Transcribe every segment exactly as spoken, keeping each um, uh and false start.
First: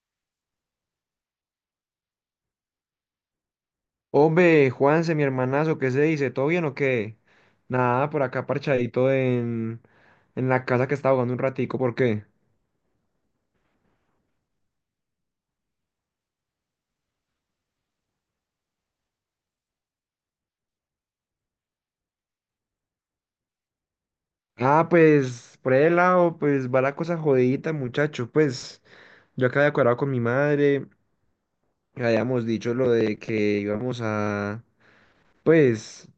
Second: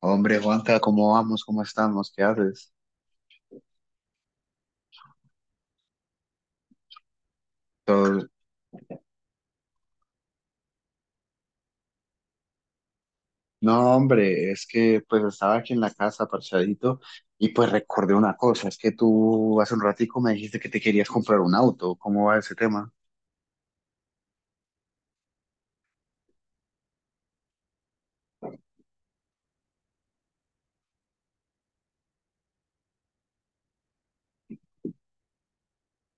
Hombre, Juanca, ¿cómo vamos? ¿Cómo estamos? ¿Qué haces? Hombre, Juanse, mi hermanazo, ¿qué se dice? ¿Todo bien o qué? Nada, por Todo- acá parchadito en, en la casa que estaba jugando un ratico, ¿por qué? No, hombre, es que pues estaba aquí en la casa parchadito y pues recordé una cosa, es que tú hace un ratico me dijiste que te querías comprar un auto, ¿cómo va ese tema? Ah, pues, por el lado, pues va la cosa jodidita, muchacho. Pues, yo acá de acuerdo con mi madre, que habíamos dicho lo de que íbamos a, pues,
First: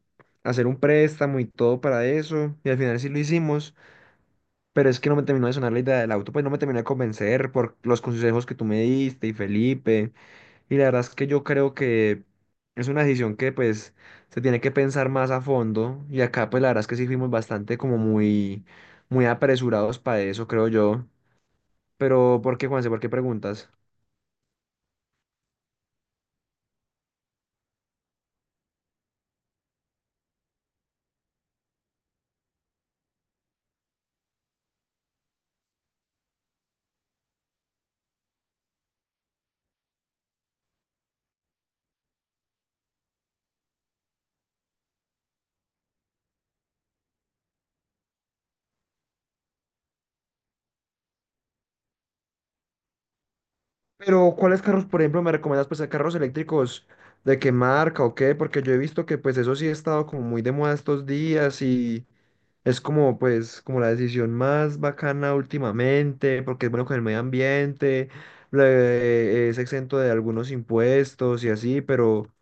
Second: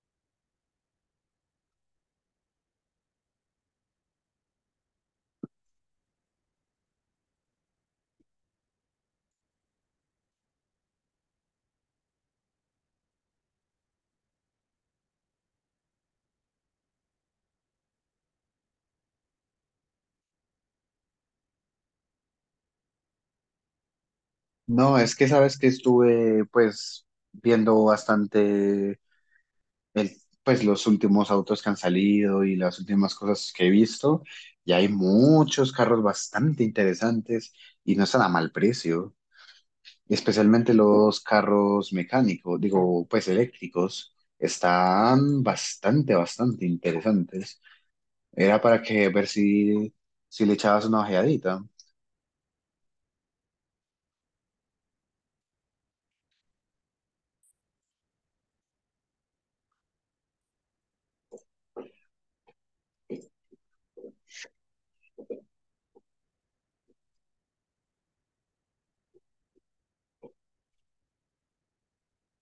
hacer un préstamo y todo para eso, y al final sí lo hicimos, pero es que no me terminó de sonar la idea del auto, pues no me terminó de convencer por los consejos que tú me diste y Felipe. Y la verdad es que yo creo que es una decisión que pues se tiene que pensar más a fondo y acá pues la verdad es que sí fuimos bastante como muy, muy apresurados para eso, creo yo. Pero ¿por qué, Juanse? ¿Por qué preguntas? No, es que sabes que estuve pues viendo bastante el, pues los últimos autos que han salido y las últimas cosas que he visto y hay muchos carros bastante interesantes y no están a mal precio. Especialmente los carros mecánicos, digo, pues eléctricos, están bastante, bastante interesantes. Era para que ver si, si le echabas una ojeadita. Pero ¿cuáles carros, por ejemplo, me recomiendas pues carros eléctricos de qué marca o qué? Porque yo he visto que pues eso sí ha estado como muy de moda estos días. Y es como, pues, como la decisión más bacana últimamente, porque es bueno con el medio ambiente, le- es exento de algunos impuestos y así, pero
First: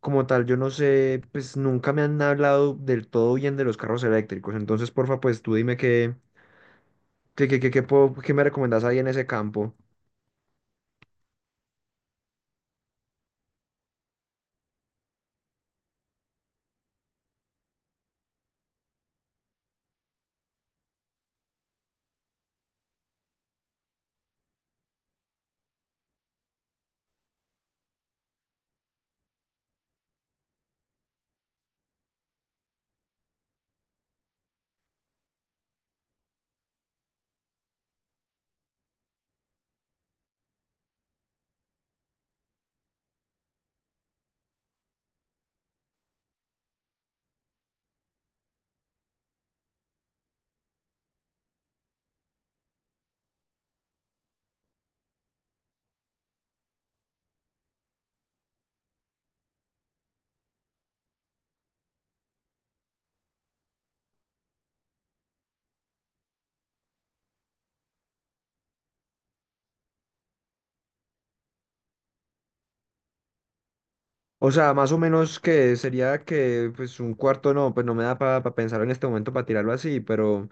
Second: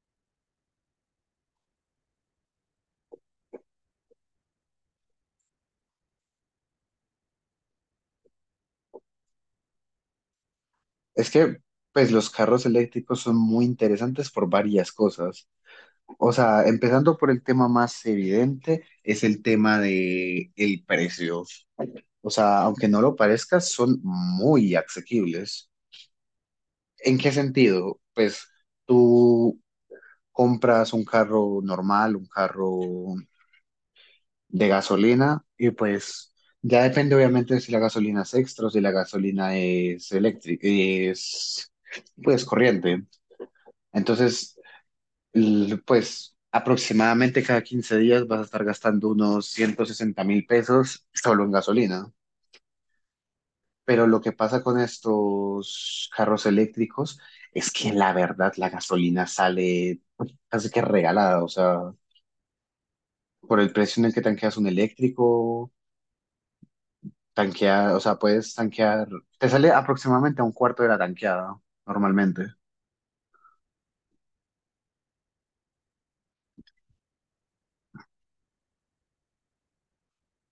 como tal, yo no sé, pues nunca me han hablado del todo bien de los carros eléctricos. Entonces, porfa, pues tú dime qué, qué, qué, qué, qué puedo- qué me recomendás ahí en ese campo. Es que, pues, los carros eléctricos son muy interesantes por varias cosas. O sea, empezando por el tema más evidente, es el tema de el precio. O sea, aunque no lo parezca, son muy asequibles. ¿En qué sentido? Pues tú compras un carro normal, un carro de gasolina y pues ya depende obviamente de si la gasolina es extra o si la gasolina es eléctrica, es pues corriente. Entonces, l- pues aproximadamente cada quince días vas a estar gastando unos ciento sesenta mil pesos solo en gasolina. Pero lo que pasa con estos carros eléctricos es que la verdad la gasolina sale casi que regalada, o sea, por el precio en el que tanqueas un eléctrico, tanquear, o sea, puedes tanquear, te sale aproximadamente a un cuarto de la tanqueada normalmente. O sea, más o menos que sería que, pues, un cuarto no, pues no me da para pensar en este momento para tirarlo así, pero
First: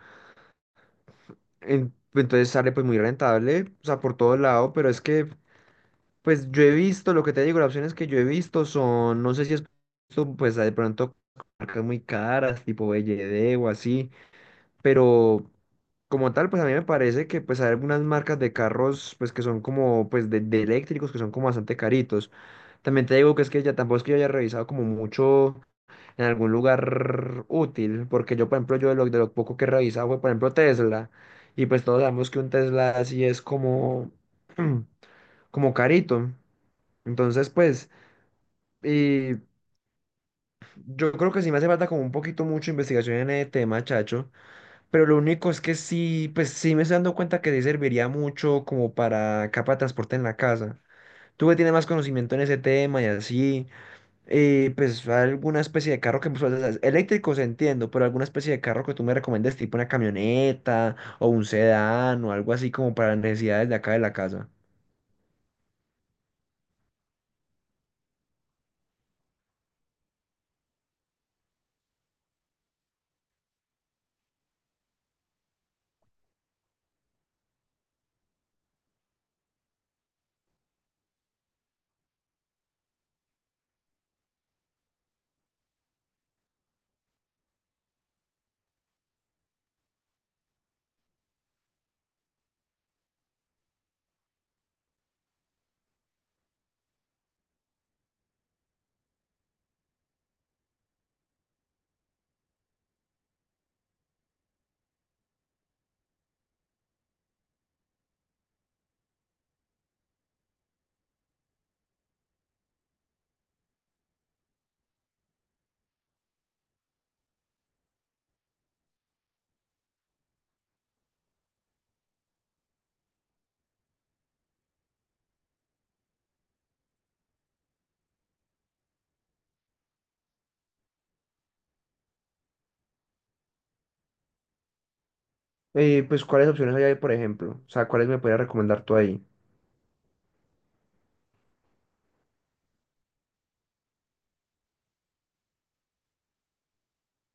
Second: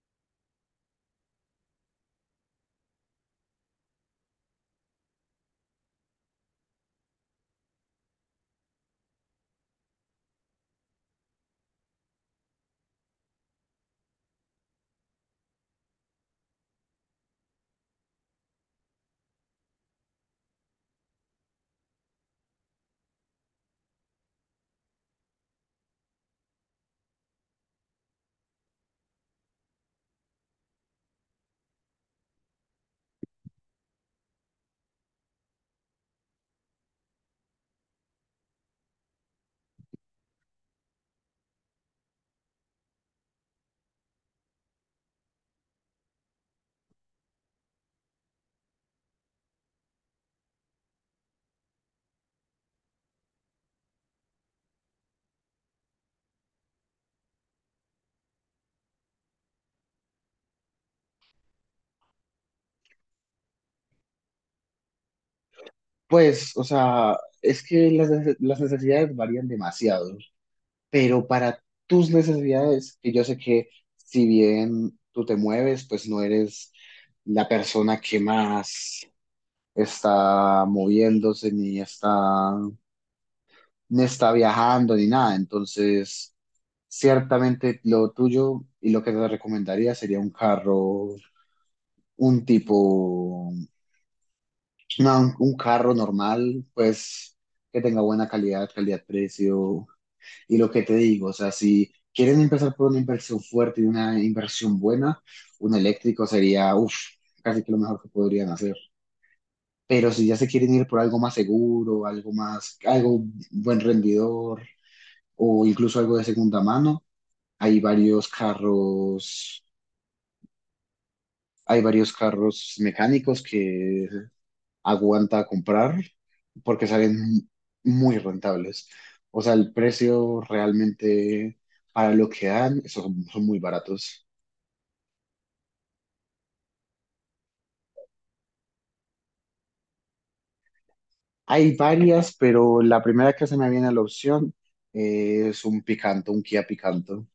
en- entonces sale pues muy rentable, o sea, por todo lado, pero es que, pues yo he visto, lo que te digo, las opciones que yo he visto son, no sé si es, visto, pues de pronto marcas muy caras, tipo B Y D o así, pero como tal, pues a mí me parece que pues hay algunas marcas de carros, pues que son como, pues de, de eléctricos, que son como bastante caritos. También te digo que es que ya tampoco es que yo haya revisado como mucho en algún lugar útil, porque yo, por ejemplo, yo de lo, de lo poco que he revisado fue, por ejemplo, Tesla, y pues todos sabemos que un Tesla así es como, como carito. Entonces, pues, y yo creo que sí me hace falta como un poquito mucho investigación en el tema, chacho, pero lo único es que sí, pues sí me estoy dando cuenta que sí serviría mucho como para capa de transporte en la casa. Tú que tienes más conocimiento en ese tema y así. Y pues alguna especie de carro que pues, o sea, eléctricos entiendo, pero alguna especie de carro que tú me recomiendes, tipo una camioneta o un sedán o algo así como para las necesidades de acá de la casa. Pues, o sea, es que las, nece- las necesidades varían demasiado, pero para tus necesidades, que yo sé que si bien tú te mueves, pues no eres la persona que más está moviéndose, ni está, ni está viajando, ni nada, entonces ciertamente lo tuyo y lo que te recomendaría sería un carro, un tipo, no un un carro normal, pues que tenga buena calidad, calidad-precio. Y lo que te digo, o sea, si quieren empezar por una inversión fuerte y una inversión buena, un eléctrico sería, uff, casi que lo mejor que podrían hacer. Pero si ya se quieren ir por algo más seguro, algo más, algo buen rendidor o incluso algo de segunda mano, hay varios carros hay varios carros mecánicos que aguanta comprar porque salen muy rentables. O sea, el precio realmente para lo que dan son, son muy baratos. Eh, pues, ¿cuáles opciones hay ahí, por ejemplo? O sea, ¿cuáles me podrías recomendar tú ahí? Hay varias, pero la primera que se me viene a la opción eh, es un Picanto, un Kia Picanto.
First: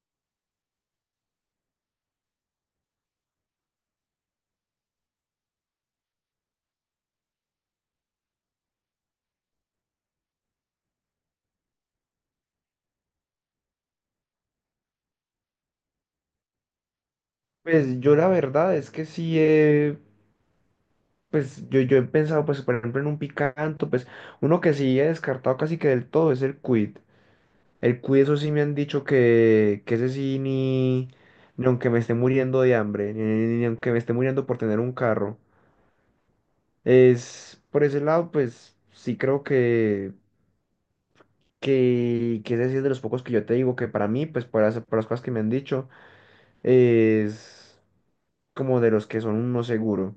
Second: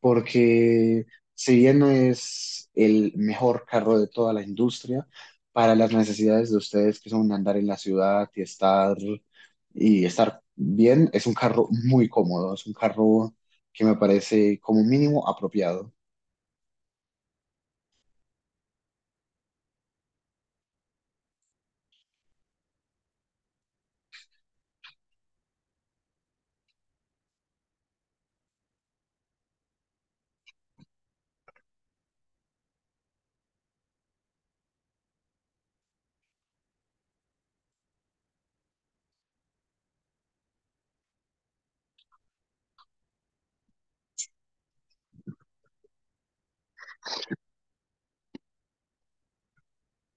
Porque si bien no es el mejor carro de toda la industria, para las necesidades de ustedes que son andar en la ciudad y estar y estar bien, es un carro muy cómodo, es un carro que me parece como mínimo apropiado. Pues yo la verdad es que sí, eh, pues yo, yo he pensado, pues, por ejemplo, en un picanto, pues uno que sí he descartado casi que del todo es el Quid. El cuy, eso sí me han dicho que, que ese sí ni, ni aunque me esté muriendo de hambre, ni, ni aunque me esté muriendo por tener un carro. Es, por ese lado, pues sí creo que, que, que, ese sí es de los pocos que yo te digo que para mí, pues por las, por las cosas que me han dicho, es como de los que son un no seguro.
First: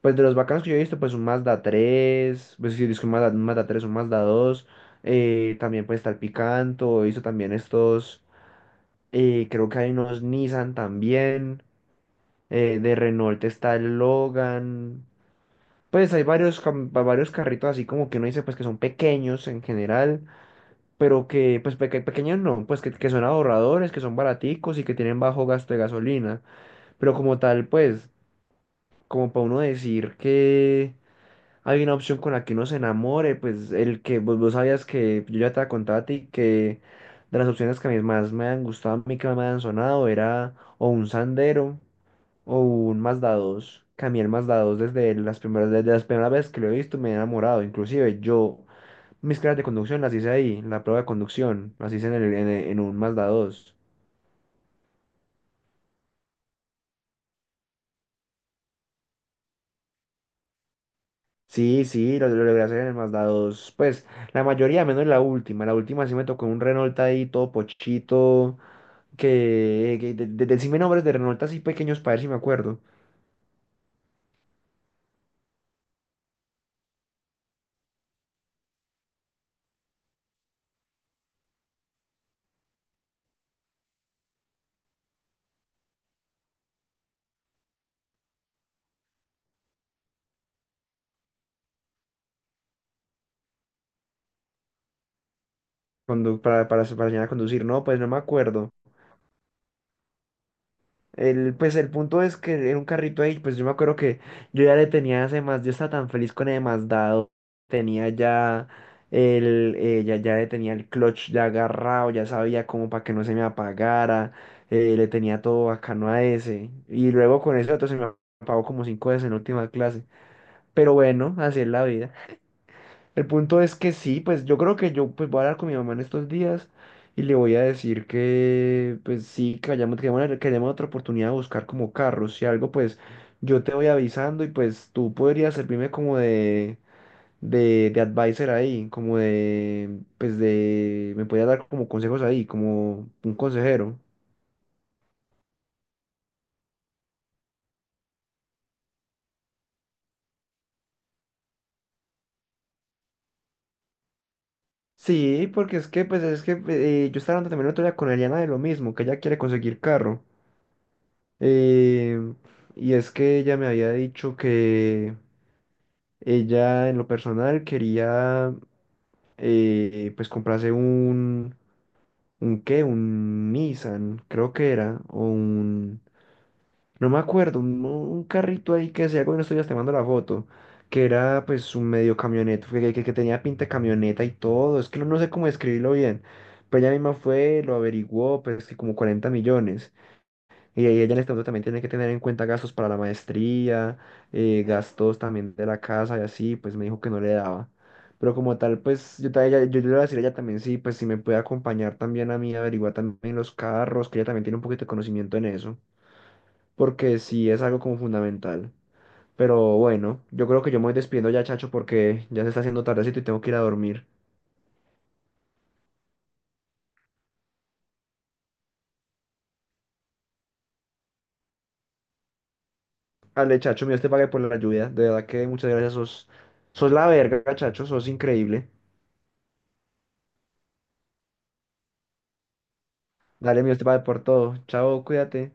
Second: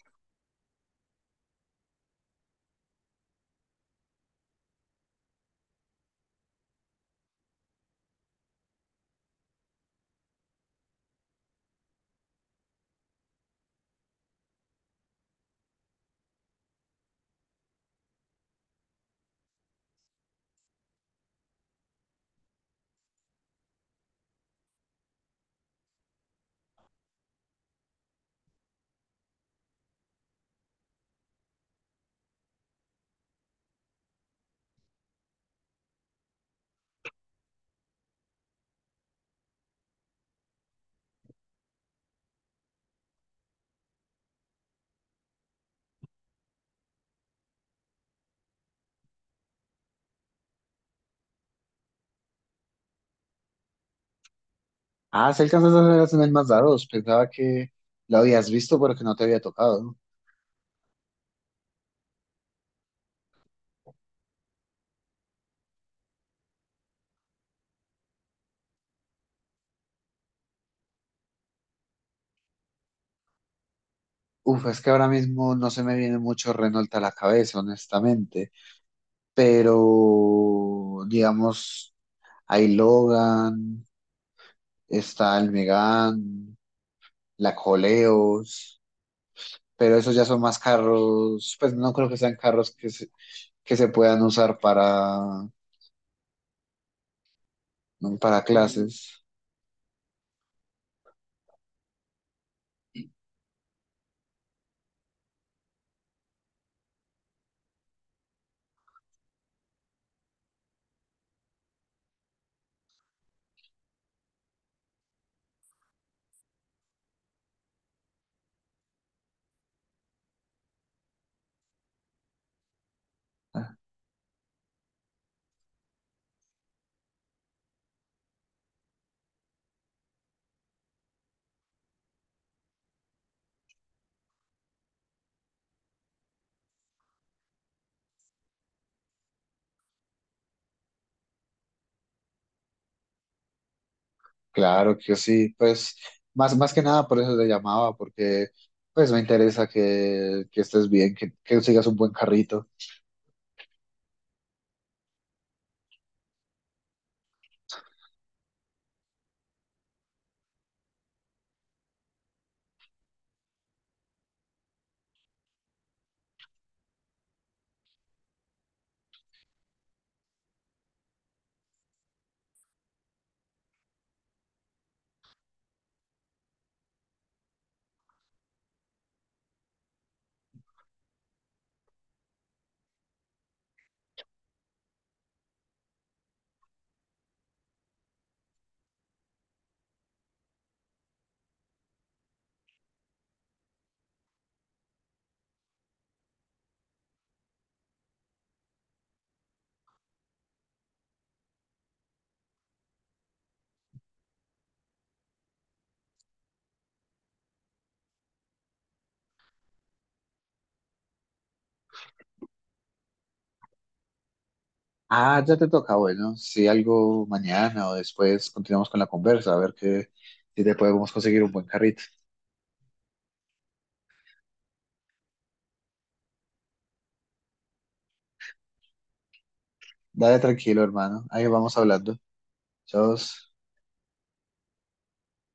Pues de los bacanos que yo he visto, pues un Mazda tres pues sí, disco un Mazda, un Mazda tres un Mazda dos, eh, también pues está el Picanto, hizo también estos. Eh, creo que hay unos Nissan también. Eh, de Renault está el Logan. Pues hay varios, cam- va- varios carritos así como que uno dice pues que son pequeños en general, pero que pues peque- pequeños no, pues que, que son ahorradores, que son baraticos y que tienen bajo gasto de gasolina. Pero como tal, pues, como para uno decir que hay una opción con la que uno se enamore, pues el que vos, vos sabías que yo ya te contaba a ti que de las opciones que a mí más me han gustado, a mí que me han sonado era o un Sandero o un Mazda dos, que a mí el Mazda dos desde las primeras, desde las primeras veces que lo he visto me he enamorado, inclusive yo mis clases de conducción las hice ahí, la prueba de conducción las hice en, el- en, el- en un Mazda dos. Ah, si alcanzas a hacer las en el Mazda, pensaba que lo habías visto pero que no te había tocado. Sí, sí, lo, lo logré hacer en el Mazda dos, pues la mayoría, menos la última, la última sí me tocó un Renault ahí todo pochito, que, que de, de, decime nombres de Renault así pequeños para ver si me acuerdo, Uf, es que ahora mismo no se me viene mucho Renault a la cabeza, honestamente, pero digamos, hay Logan, está el Megane, la Coleos, pero esos ya son más carros, pues no creo que sean carros que se, que se puedan usar para, cuando, para, para, para enseñar a conducir, no, pues no ¿no? me para acuerdo. clases. El, pues el punto es que era un carrito ahí, pues yo me acuerdo que yo ya le tenía ese más, yo estaba tan feliz con el dado tenía ya el, eh, ya, ya le tenía el clutch ya agarrado, ya sabía cómo para que no se me apagara, eh, le tenía todo bacano a ese, y luego con ese otro se me apagó como cinco veces en la última clase, pero bueno, así es la vida. El punto es que sí, pues yo creo que yo pues voy a hablar con mi mamá en estos días y le voy a decir que pues sí, que hayamos, que hayamos- que hayamos otra oportunidad de buscar como carros. Si algo, pues yo te voy avisando y pues tú podrías servirme como de, de, de advisor ahí, como de, pues de, me podrías dar como consejos ahí, como un consejero. Claro que sí, pues más, más que nada por eso te llamaba, porque pues me interesa que, que estés bien, que, que sigas un buen carrito. Sí, porque es que pues es que eh, yo estaba hablando también el otro día con Eliana de lo mismo, que ella quiere conseguir carro. Eh, y es que ella me había dicho que ella en lo personal quería eh, pues comprarse un, un qué, un Nissan, creo que era, o un, no me acuerdo, un, un carrito ahí que se bueno, estoy ya te mando la foto, que era pues un medio camioneta, que, que, que tenía pinta de camioneta y todo, es que no, no sé cómo describirlo bien, pero ella misma fue, lo averiguó, pues que como cuarenta millones. Y ahí ella en este momento también tiene que tener en cuenta gastos para la maestría, eh, gastos también de la casa y así, pues me dijo que no le daba. Pero como tal, pues yo, ta- ella- yo, yo le iba a decir a ella también, sí, pues si me puede acompañar también a mí, averiguar también los carros, que ella también tiene un poquito de conocimiento en eso, porque sí es algo como fundamental. Pero bueno, yo creo que yo me voy despidiendo ya, Chacho, porque ya se está haciendo tardecito y tengo que ir a dormir. Ah, ya te toca, bueno, si algo mañana o después continuamos con la conversa, a ver que, si te podemos conseguir un buen carrito. Ale, Chacho, mío, te pague por la ayuda. De verdad que muchas gracias, sos, sos la verga, Chacho, sos increíble. Dale tranquilo, hermano, ahí vamos hablando. Chao. Dale, mío te va por todo. Chao, cuídate.